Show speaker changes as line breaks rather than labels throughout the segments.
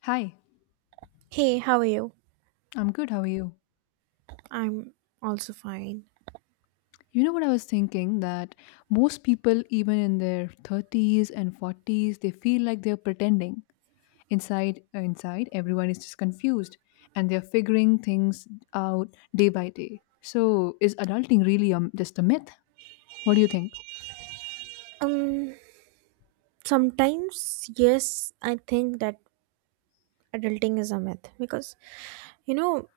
Hi,
Hey, how are you?
I'm good. How are you?
I'm also fine.
You know what I was thinking that most people, even in their 30s and 40s, they feel like they're pretending. Inside, inside, everyone is just confused and they're figuring things out day by day. So, is adulting really just a myth? What do you think?
Um, Sometimes, yes, I think that adulting is a myth because you know,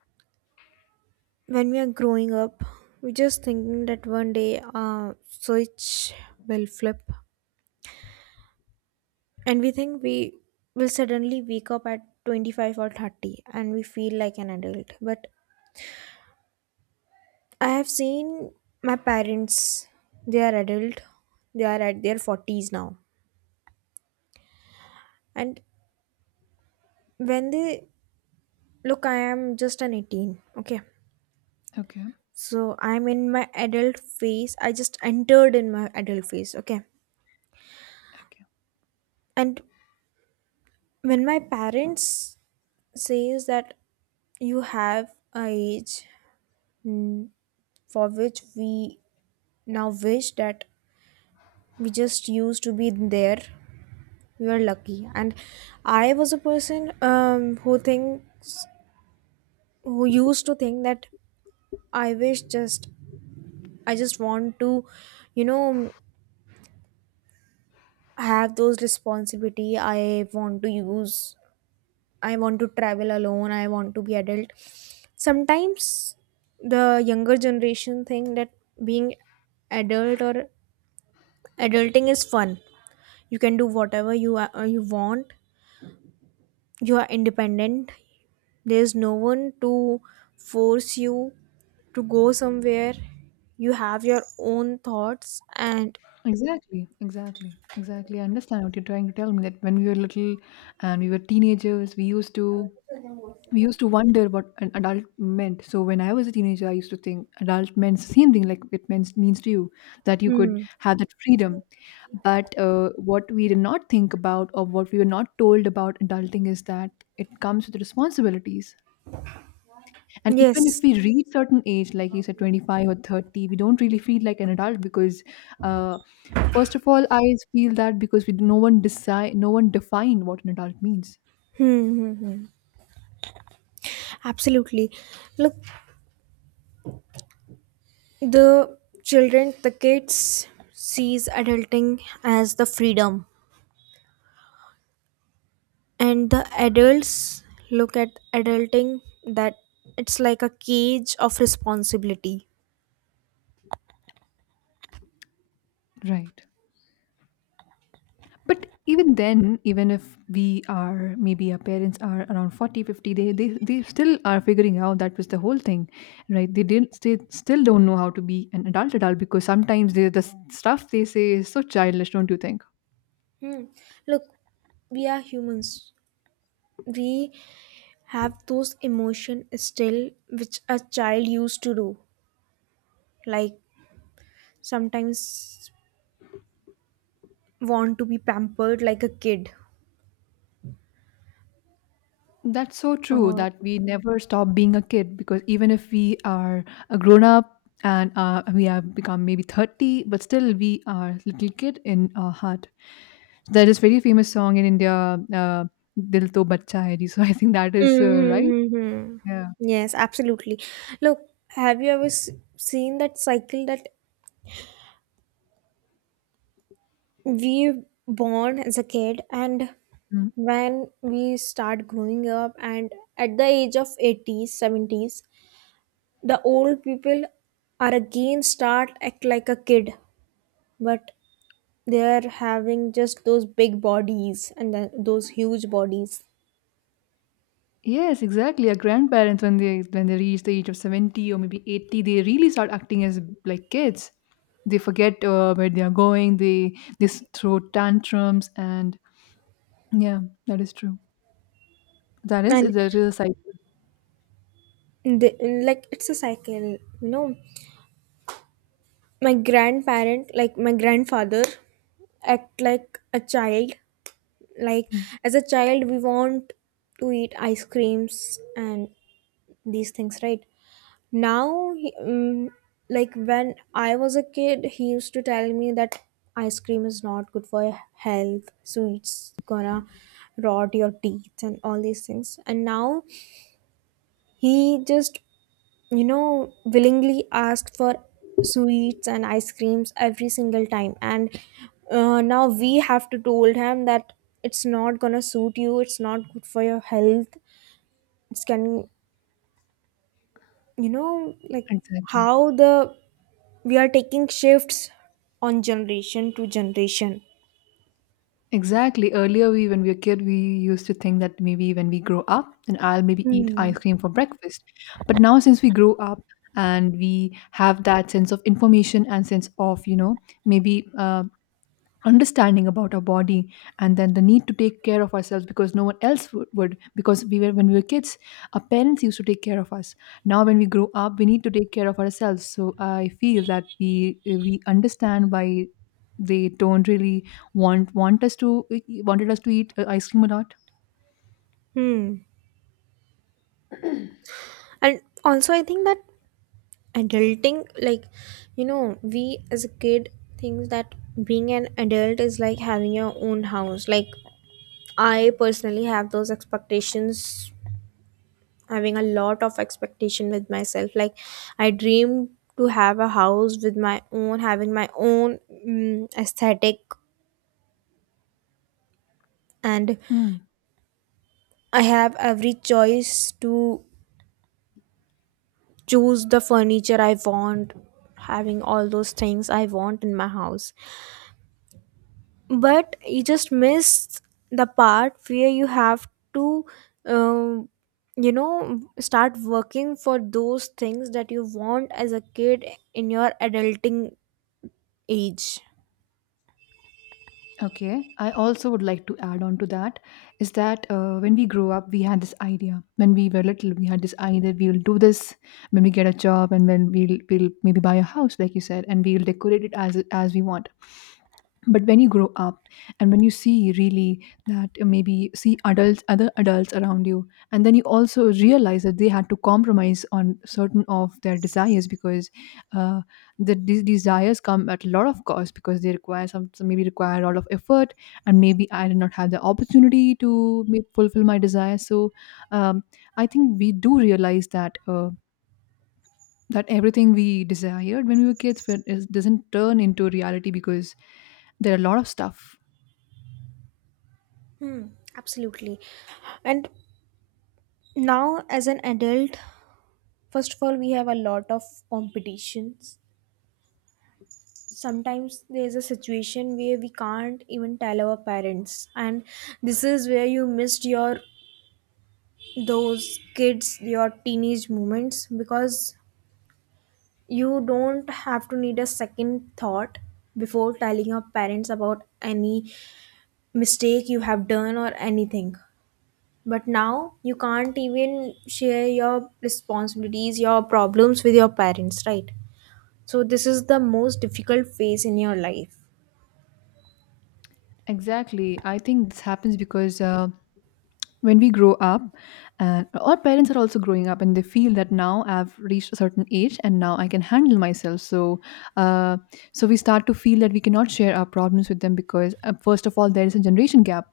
when we are growing up, we're just thinking that one day switch will flip, and we think we will suddenly wake up at 25 or 30 and we feel like an adult. But I have seen my parents, they are adult, they are at their 40s now, and when they Look, I am just an 18. Okay.
Okay,
So I'm in my adult phase. I just entered in my adult phase. Okay.
okay.
And when my parents says that you have a age, mm, for which we now wish that we just used to be there, we are lucky. And I was a person who think who used to think that I wish just I just want to, you know, have those responsibility. I want to use, I want to travel alone, I want to be adult. Sometimes the younger generation think that being adult or adulting is fun, you can do whatever you want, you are independent, there's no one to force you to go somewhere, you have your own thoughts, and
Exactly, exactly, exactly. I understand what you're trying to tell me that when we were little and we were teenagers, we used to wonder what an adult meant. So when I was a teenager, I used to think adult meant same thing like it means to you that you could
hmm,
have that freedom. But what we did not think about or what we were not told about adulting is that it comes with responsibilities. And even
yes.
if we reach certain age, like you said, 25 or 30, we don't really feel like an adult because. Uh, First of all, I feel that because we no one decide, no one define what an adult means.
Hmm, hmm, hmm. Absolutely. Look, the children, the kids sees adulting as the freedom, and the adults look at adulting that it's like a cage of responsibility.
Right. But even then, even if we are maybe our parents are around 40, 50, they still are figuring out that was the whole thing, right? They didn't, they still don't know how to be an adult adult, because sometimes they, the stuff they say is so childish, don't you think?
Hmm. Look, we are humans. We have those emotion still which a child used to do. Like sometimes want to be pampered like a kid,
That's so true
or
that we never stop being a kid because even if we are a grown up and we have become maybe 30, but still we are little kid in our heart. There is very famous song in India, uh, Dil To Bachcha Hai Ji. So I think that is right.
mm-hmm, mm-hmm.
Yeah.
Yes, absolutely. Look, have you ever s- seen that cycle, that we born as a kid, and
Mm.
when we start growing up, and at the age of 80s, 70s, the old people are again start act like a kid, but they are having just those big bodies and then those huge bodies.
Yes, exactly. Our grandparents, when they reach the age of 70 or maybe 80, they really start acting as like kids. They forget where they are going. They throw tantrums and yeah, that is true. That is
And
that is a cycle.
they, like it's a cycle, you know. My grandparent, like my grandfather, act like a child. Like
Hmm.
as a child we want to eat ice creams and these things. Right now like when I was a kid he used to tell me that ice cream is not good for your health, so it's gonna rot your teeth and all these things. And now he just, you know, willingly asked for sweets and ice creams every single time. And now we have to told him that it's not gonna suit you. It's not good for your health. It's can, you know, like
Exactly.
how the we are taking shifts on generation to generation.
Exactly. Earlier, we when we were kid, we used to think that maybe when we grow up, then I'll maybe eat
Hmm.
ice cream for breakfast. But now, since we grow up and we have that sense of information and sense of, you know, maybe understanding about our body and then the need to take care of ourselves because no one else would, because we were when we were kids, our parents used to take care of us. Now when we grow up we need to take care of ourselves, so I feel that we understand why they don't really want us to eh, wanted us to eat ice cream a lot.
Hmm. And also, I think that adulting, like, you know, we as a kid thinks that being an adult is like having your own house. Like, I personally have those expectations, having a lot of expectation with myself. Like I dream to have a house with my own, having my own aesthetic, and
Hmm.
I have every choice to choose the furniture I want, having all those things I want in my house. But you just missed the part where you have to, um, you know, start working for those things that you want as a kid in your adulting age.
Okay, I also would like to add on to that is that when we grow up, we had this idea. When we were little, we had this idea we will do this when we get a job, and when we'll maybe buy a house, like you said, and we'll decorate it as we want. But when you grow up, and when you see really that maybe see adults, other adults around you, and then you also realize that they had to compromise on certain of their desires because uh, the these desires come at a lot of cost because they require some maybe require a lot of effort, and maybe I did not have the opportunity to fulfill my desire. So um, I think we do realize that that everything we desired when we were kids when is, doesn't turn into reality because there are a lot of stuff.
Absolutely. And now as an adult, first of all we have a lot of competitions. Sometimes there's a situation where we can't even tell our parents, and this is where you missed your those kids your teenage moments, because you don't have to need a second thought before telling your parents about any mistake you have done or anything. But now you can't even share your responsibilities, your problems with your parents, right? So this is the most difficult phase in your life.
Exactly, I think this happens because when we grow up and our parents are also growing up and they feel that now I've reached a certain age and now I can handle myself. So uh, so we start to feel that we cannot share our problems with them because first of all there is a generation gap,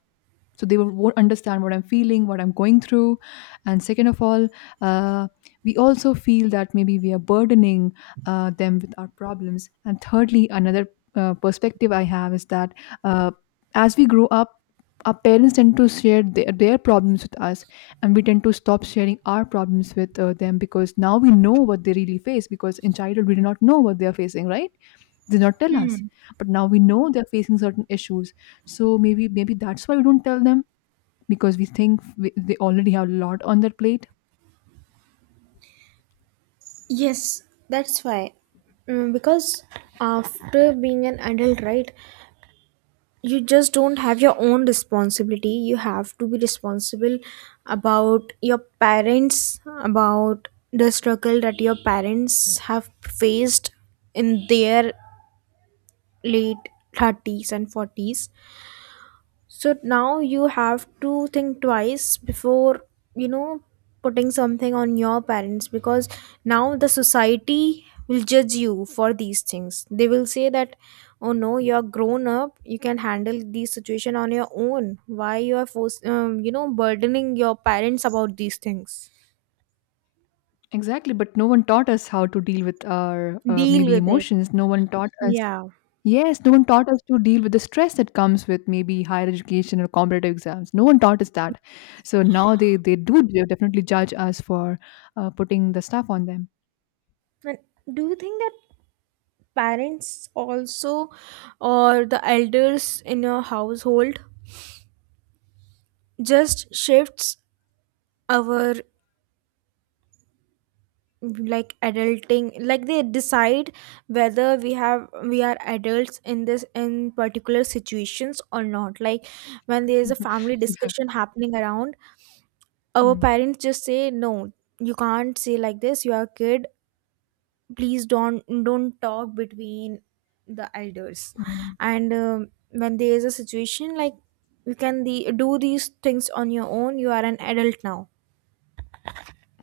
so they won't understand what I'm feeling, what I'm going through. And second of all, uh, we also feel that maybe we are burdening them with our problems. And thirdly, another perspective I have is that uh, as we grow up our parents tend to share their problems with us and we tend to stop sharing our problems with them, because now we know what they really face, because in childhood we did not know what they are facing, right? They did not tell us, but now we know they're facing certain issues, so maybe that's why we don't tell them, because we think we, they already have a lot on their plate.
Yes, that's why. Mm, because after being an adult, right, you just don't have your own responsibility, you have to be responsible about your parents, about the struggle that your parents have faced in their late 30s and 40s. So now you have to think twice before, you know, putting something on your parents, because now the society will judge you for these things. They will say that, oh no, you're grown up, you can handle these situation on your own. Why you are force, you know, burdening your parents about these things?
Exactly, but no one taught us how to deal with our
Deal
maybe
with it.
emotions. No one taught us.
Yeah.
Yes, no one taught us to deal with the stress that comes with maybe higher education or competitive exams. No one taught us that. So now they do definitely judge us for putting the stuff on them.
And do you think that parents also, or the elders in your household, just shifts our like adulting, like they decide whether we have we are adults in this in particular situations or not? Like when there is a family
Yeah.
discussion happening around, our
Mm.
parents just say no, you can't say like this, you are a kid, please don't talk between the elders.
Yeah.
And when there is a situation like, you can the, do these things on your own, you are an adult now.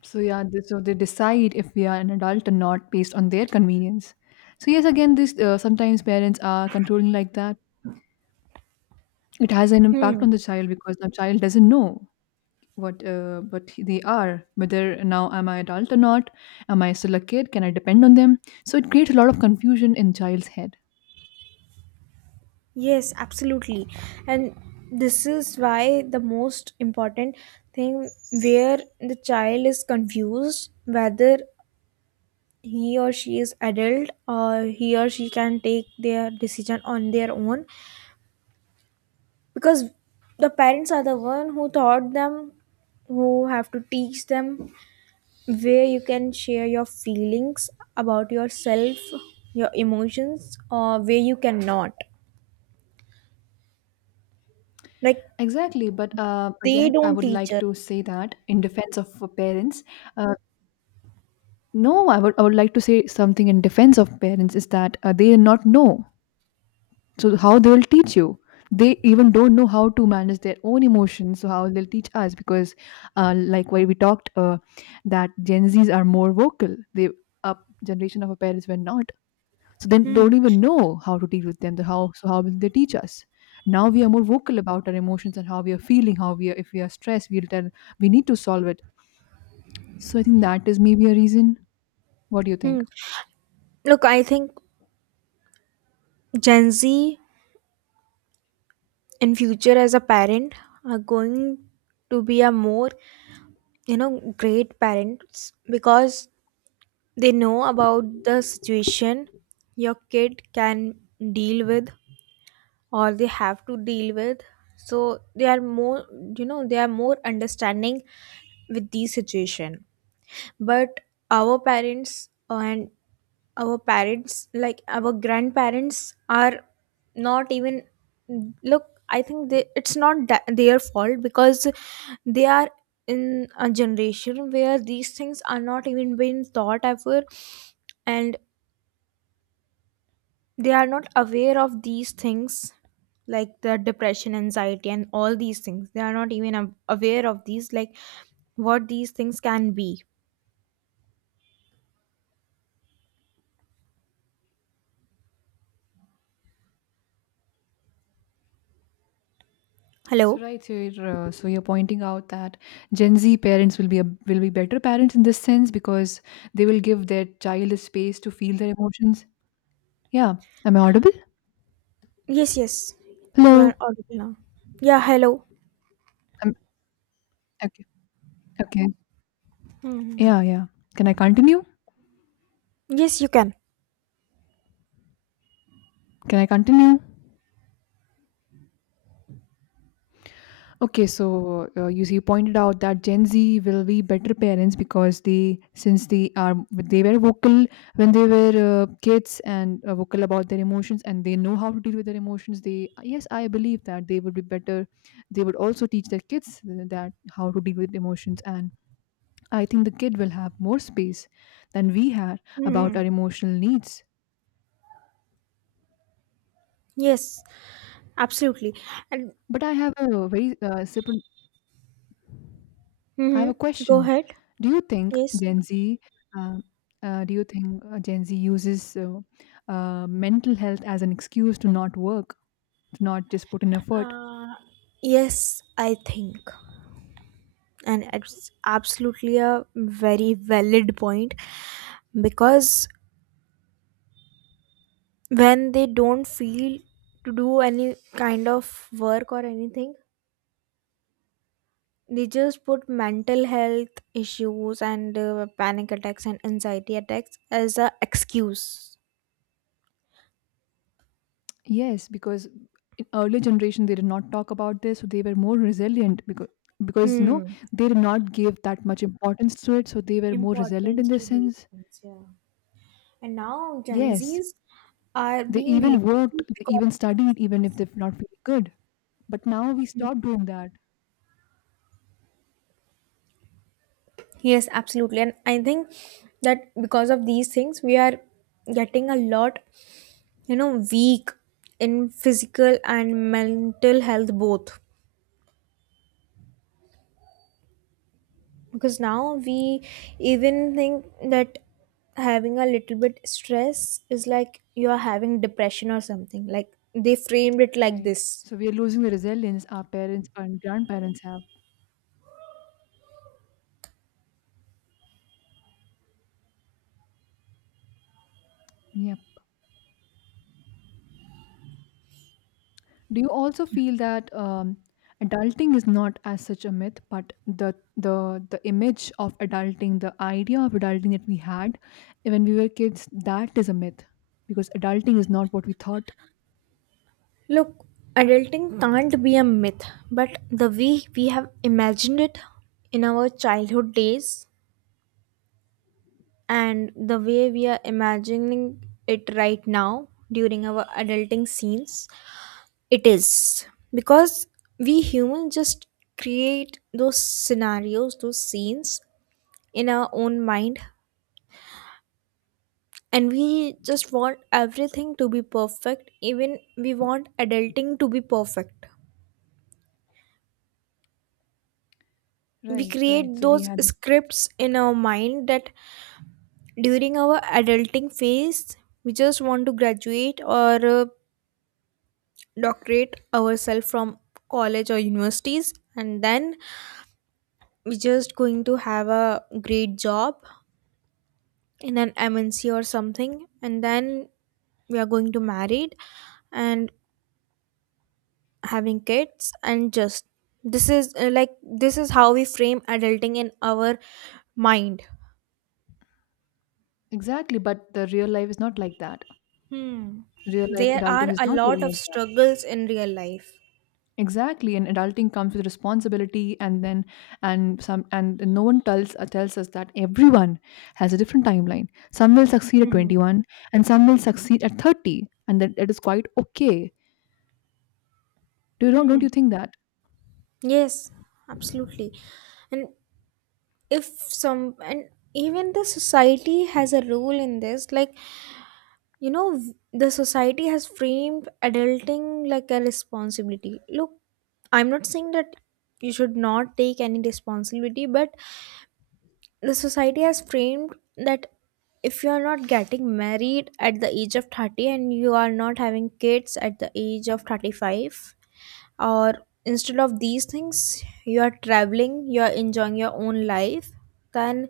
So yeah, they, so they decide if we are an adult or not based on their convenience. So yes, again, this sometimes parents are controlling like that. It has an
Hmm.
impact on the child because the child doesn't know what they are, whether now am I adult or not, am I still a kid? Can I depend on them? So it creates a lot of confusion in child's head.
Yes, absolutely. And this is why the most important thing, where the child is confused whether he or she is adult, or he or she can take their decision on their own, because the parents are the one who taught them, who have to teach them, where you can share your feelings about yourself, your emotions, or where you cannot, like
Exactly, but
they
again, I
don't
would
teach
like
us.
to say that in defense of parents, uh, no, I would like to say something in defense of parents is that they do not know. So how they will teach you? They even don't know how to manage their own emotions. So how they'll teach us? Because, like why we talked, that Gen Zs are more vocal. They up generation of our parents were not. So they
Hmm.
don't even know how to deal with them. So how will they teach us? Now we are more vocal about our emotions and how we are feeling. How we are, if we are stressed, we'll tell we need to solve it. So I think that is maybe a reason. What do you
Hmm.
think?
Look, I think Gen Z in future as a parent are going to be a more, you know, great parents, because they know about the situation your kid can deal with, or they have to deal with. So they are more, you know, they are more understanding with the situation. But our parents and our parents like our grandparents are not even look, I think they, it's not that their fault, because they are in a generation where these things are not even being taught ever, and they are not aware of these things, like the depression, anxiety, and all these things, they are not even aware of these, like what these things can be.
So
Hello.
right, so so you're pointing out that Gen Z parents will will be better parents in this sense because they will give their child a space to feel their emotions. Yeah, am I audible?
Yes, yes, you are
Hello.
audible now. Yeah, hello.
Um, okay. Okay.
Hmm.
Yeah, yeah. Can I continue?
Yes, you can.
Can I continue? Okay, so you see, you pointed out that Gen Z will be better parents because they were vocal when they were kids and vocal about their emotions, and they know how to deal with their emotions. They, yes, I believe that they would be better. They would also teach their kids that how to deal with emotions, and I think the kid will have more space than we had about
Mm,
our emotional needs.
yes, absolutely. And
But I have a very separate, I have
mhm,
a
go
question.
ahead.
Do you think
Yes,
Gen Z, um, do you think Gen Z uses mental health as an excuse to not work, to not just put in effort?
yes, I think, and it's absolutely a very valid point, because when they don't feel to do any kind of work or anything, they just put mental health issues and panic attacks and anxiety attacks as a excuse.
Yes, because in earlier generation they did not talk about this, so they were more resilient because you know
Hmm.
they did not give that much importance to it, so they were more resilient in
Importance
this
to these
sense.
things, yeah. And now Gen
Yes,
Zs are
they
being
even worked,
lazy
they
because
even studied, even if they're not feeling good. But now we stop doing that.
yes, absolutely. And I think that because of these things, we are getting a lot, you know, weak in physical and mental health both. Because now we even think that having a little bit stress is like you are having depression or something. Like they framed it like
Right.
this.
So we are losing the resilience our parents and grandparents have. Yep. Do you also feel that adulting is not as such a myth, but the image of adulting, the idea of adulting that we had when we were kids, that is a myth because adulting is not what we thought.
Look, adulting can't be a myth, but the way we have imagined it in our childhood days, and the way we are imagining it right now during our adulting scenes, it is. Because we humans just create those scenarios, those scenes in our own mind, and we just want everything to be perfect, even we want adulting to be perfect. We
Right.
create
Right. So we
those
had this
scripts in our mind that during our adulting phase we just want to graduate or doctorate ourselves from college or universities, and then we just going to have a great job in an mnc or something, and then we are going to married and having kids and just, this is like this is how we frame adulting in our mind.
exactly, but the real life is not like that.
Hmm.
Real life
There
adulting
are
is
a
not real
lot of
life.
struggles in real life.
Exactly, and adulting comes with responsibility, and then and some and no one tells tells us that everyone has a different timeline. Some will succeed at
Hmm.
21, and some will succeed at 30, and that it is quite okay. Do you don't
Hmm.
you think that?
Yes, absolutely. And if some, and even the society has a role in this, like, you know, the society has framed adulting like a responsibility. Look, I'm not saying that you should not take any responsibility, but the society has framed that if you are not getting married at the age of 30, and you are not having kids at the age of 35, or instead of these things you are traveling, you are enjoying your own life, then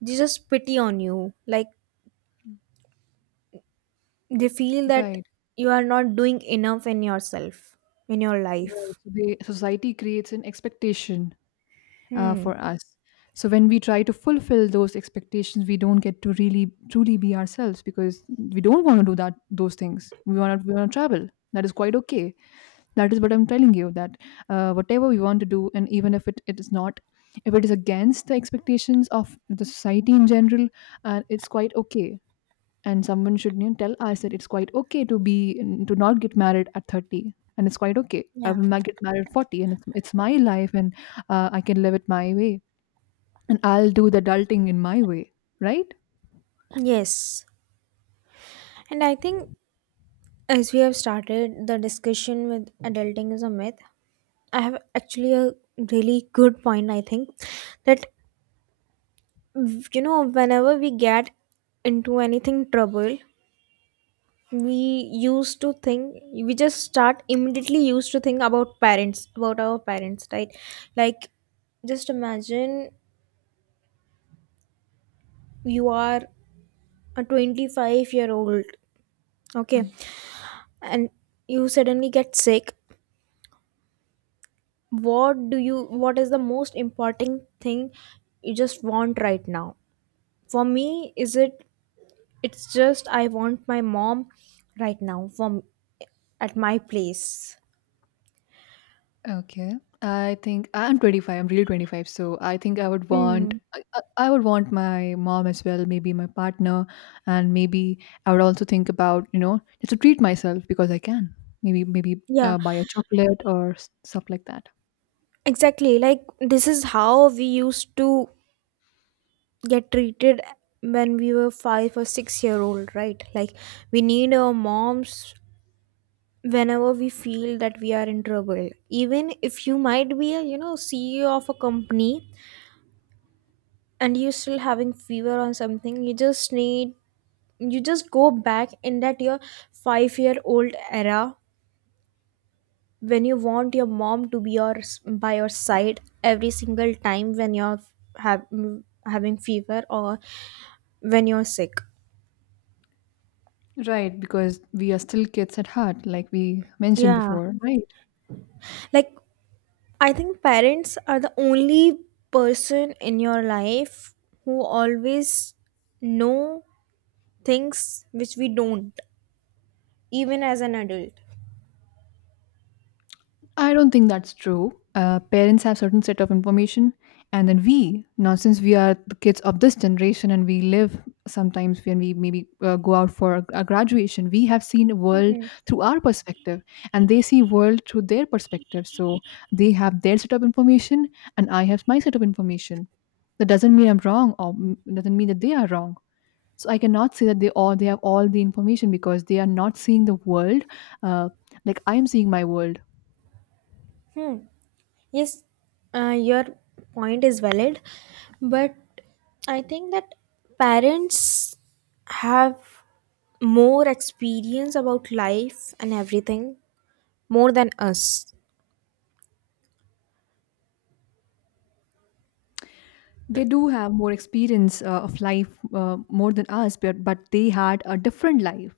they just pity on you, like they feel that
Right,
you are not doing enough in yourself, in your
right.
life.
So the society creates an expectation
Hmm.
for us. So when we try to fulfill those expectations, we don't get to really truly be ourselves because we don't want to do that those things. We want to travel. That is quite okay. That is what I'm telling you that whatever we want to do, and even if it is not, if it is against the expectations of the society in general, it's quite okay. And someone should, tell us that it's quite okay to be to not get married at 30, and it's quite okay. I
Yeah.
will not get married at 40, and it's my life, and I can live it my way, and I'll do the adulting in my way, right?
Yes. And I think, as we have started the discussion with adulting is a myth, I have actually a really good point. I think that you know, whenever we get into anything trouble, we we just start immediately used to think about parents, about our parents, right? Like, just imagine you are a 25-year-old year old, okay, and you suddenly get sick. What do you? What is the most important thing you just want right now? For me is it, it's just I want my mom right now from at my place.
Okay. I think I'm 25. I'm really 25, so I think I would want
Hmm.
I would want my mom as well, maybe my partner, and maybe I would also think about, just to treat myself because I can. Maybe
Yeah,
buy a chocolate or stuff like that.
exactly. Like this is how we used to get treated when we were 5 or 6 year old, right? Like we need our moms whenever we feel that we are in trouble. Even if you might be a CEO of a company and you're still having fever on something, you just need, you just go back in that your 5-year old era when you want your mom to be your by your side every single time when you're have, having fever or when you're sick.
Right, because we are still kids at heart, like we mentioned
Yeah.
before, right?
Like, I think parents are the only person in your life who always know things which we don't, even as an adult.
I don't think that's true. Parents have certain set of information, and then we now, since we are the kids of this generation and we live sometimes when we maybe go out for a graduation, we have seen a world through our perspective, and they see world through their perspective. So they have their set of information, and I have my set of information. That doesn't mean I'm wrong, or doesn't mean that they are wrong. So I cannot say that they have all the information because they are not seeing the world uh, like I am seeing my world.
Hmm. Yes. Your point is valid, but I think that parents have more experience about life and everything more than us.
They do have more experience of life, more than us, but they had a different life.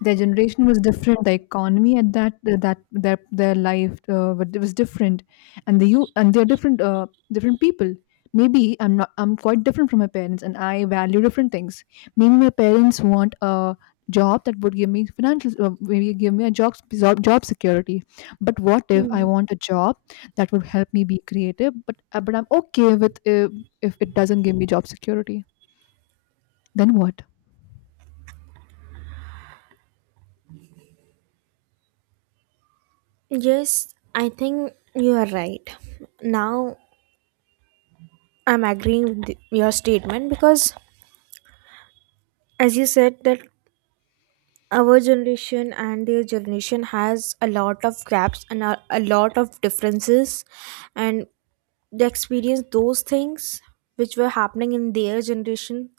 Their generation was different, the economy at that their life was different, and the you and they're different, different people. Maybe I'm not I'm quite different from my parents, and I value different things. Maybe my parents want a job that would give me financial, maybe give me a job, job security, but what if I
Hmm.
want a job that would help me be creative, but I'm okay with, if it doesn't give me job security, then what?
Yes, I think you are right. Now I'm agreeing with your statement because, as you said, that our generation and their generation has a lot of gaps and a lot of differences, and they experience those things which were happening in their generation.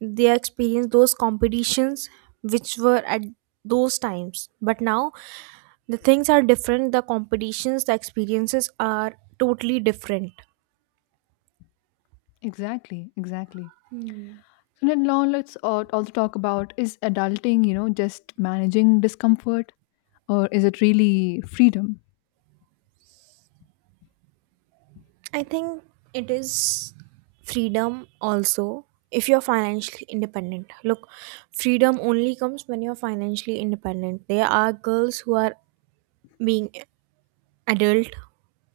They experience those competitions which were at those times, but now the things are different. The competitions, the experiences are totally different.
Exactly, exactly. And then now let's also talk about, is adulting, just managing discomfort, or is it really freedom?
I think it is freedom also if you're financially independent. Look, freedom only comes when you're financially independent. There are girls who are being adult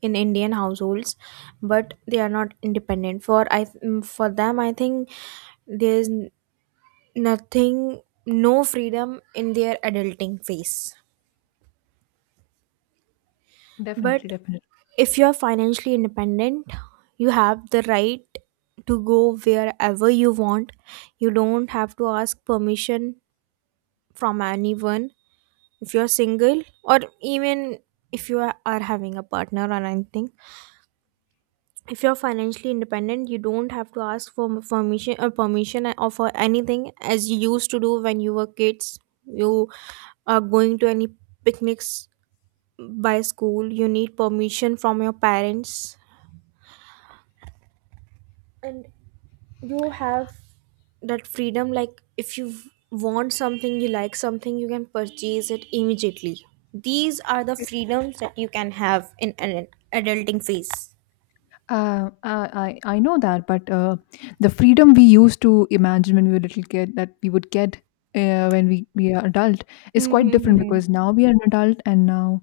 in Indian households, but they are not independent. For them I think there's nothing, no freedom in their adulting phase.
Definitely,
But
definitely.
if you're financially independent, you have the right to go wherever you want. You don't have to ask permission from anyone. If you're single, or even if you are having a partner or anything, if you're financially independent, you don't have to ask for permission or for anything as you used to do when you were kids. You are going to any picnics by school. You need permission from your parents, and you have that freedom. Like, if you want something, you like something, you can purchase it immediately. These are the freedoms that you can have in an adulting phase.
I know that, but the freedom we used to imagine when we were little kid that we would get when we are adult is
Hmm.
quite
Hmm,
different,
hmm.
because now we are an adult, and now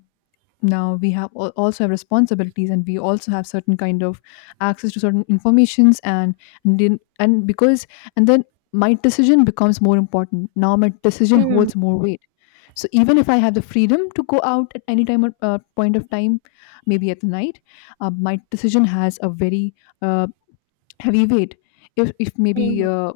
now we have also have responsibilities, and we also have certain kind of access to certain informations, and, then- and because and then my decision becomes more important now, my decision
Hmm,
holds more weight. So even if I have the freedom to go out at any time, or point of time, maybe at night, my decision has a very uh, heavy weight. If maybe
hmm.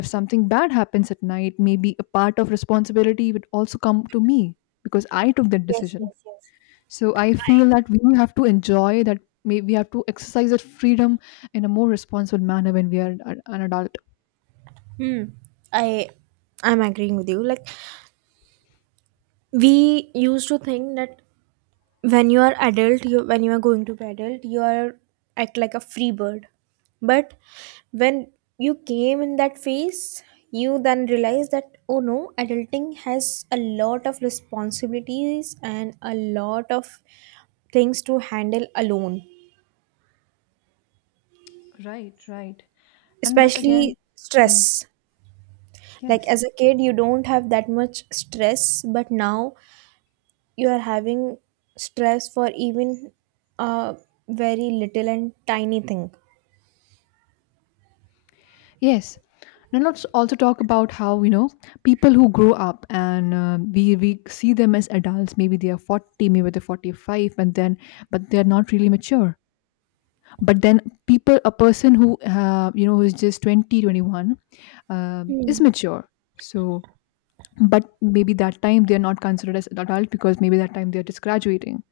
if something bad happens at night, maybe a part of responsibility would also come to me because I took that
Yes,
decision.
yes, yes.
So I feel that we have to enjoy that. May we have to exercise that freedom in a more responsible manner when we are an adult.
Hmm. I I'm agreeing with you. Like, we used to think that when you are adult, you, when you are going to be adult, you are act like a free bird. But when you came in that phase, you then realize that oh no, adulting has a lot of responsibilities and a lot of things to handle alone.
Right, right. And but again,
Especially
mm,
stress. Like,
yes,
as a kid you don't have that much stress, but now you are having stress for even a very little and tiny thing.
yes. And let's also talk about how, people who grow up and we see them as adults. Maybe they are 40, maybe they're 45, and then but they're not really mature. But then people, a person who who is just 20, 21, is
Hmm.
mature. So but maybe that time they're not considered as adult, because maybe that time they're just graduating.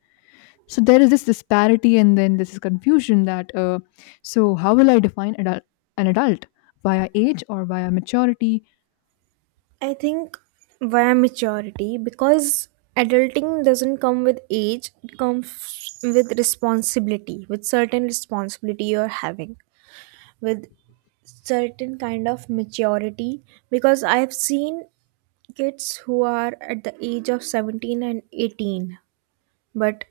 So there is this disparity, and then this is confusion that so how will I define adult, an adult, via age or via maturity?
I think via maturity, because adulting doesn't come with age, it comes with responsibility, with certain responsibility you're having, with certain kind of maturity. Because I've seen kids who are at the age of 17 and 18, but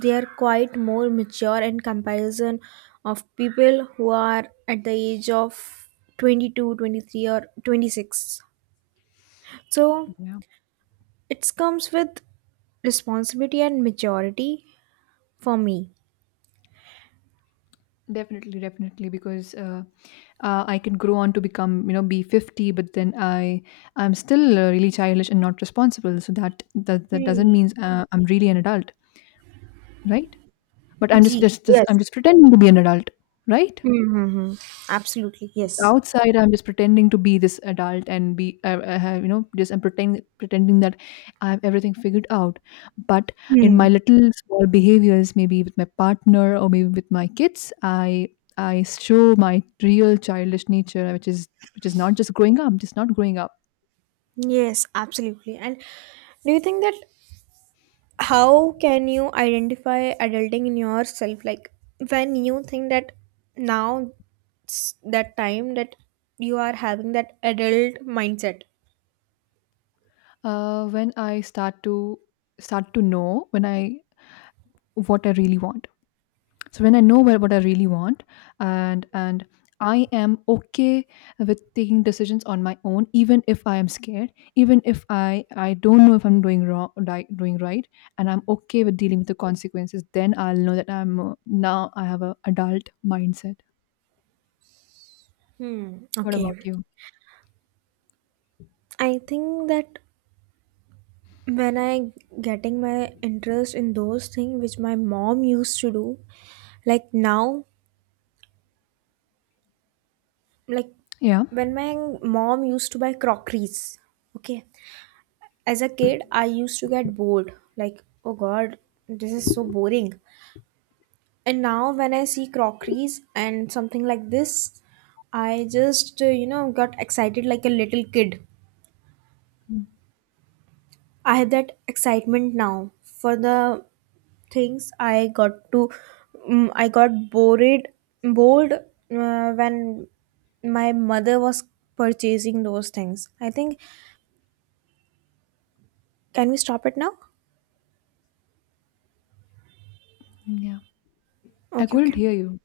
they are quite more mature in comparison of people who are at the age of 22, 23, or 26. So
Yeah.
it comes with responsibility and maturity for me.
Definitely, definitely, because I can grow on to become, be 50, but then I I'm still really childish and not responsible, so that doesn't
Hmm.
mean I'm really an adult, right? But I'm just,
Gee,
just just
yes.
I'm just pretending to be an adult, right?
Mm-hmm. Absolutely,
It's
yes.
outside, I'm just pretending to be this adult and be, I have, just I'm pretending that I have everything figured out. But in
Hmm.
my little small behaviors, maybe with my partner or maybe with my kids, I show my real childish nature, which is not just growing up, just not growing up.
Yes, absolutely. And do you think that how can you identify adulting in yourself? Like, when you think that now it's that time that you are having that adult mindset.
When I start to know when I what I really want, so when I know what I really want, and I am okay with taking decisions on my own, even if I am scared, even if I don't know if I'm doing right, and I'm okay with dealing with the consequences, then I'll know that I'm now I have a adult mindset.
Hmm.
What about
Okay.
you?
I think that when I getting my interest in those things which my mom used to do, like now. Like,
Yeah.
when my mom used to buy crockeries, okay, as a kid I used to get bored like oh god this is so boring. And now when I see crockeries and something like this, I just got excited like a little kid.
Mm,
I have that excitement now for the things I got to, mm, I got bored when my mother was purchasing those things. I think can we stop it now.
yeah, I
Okay,
couldn't
okay.
hear you.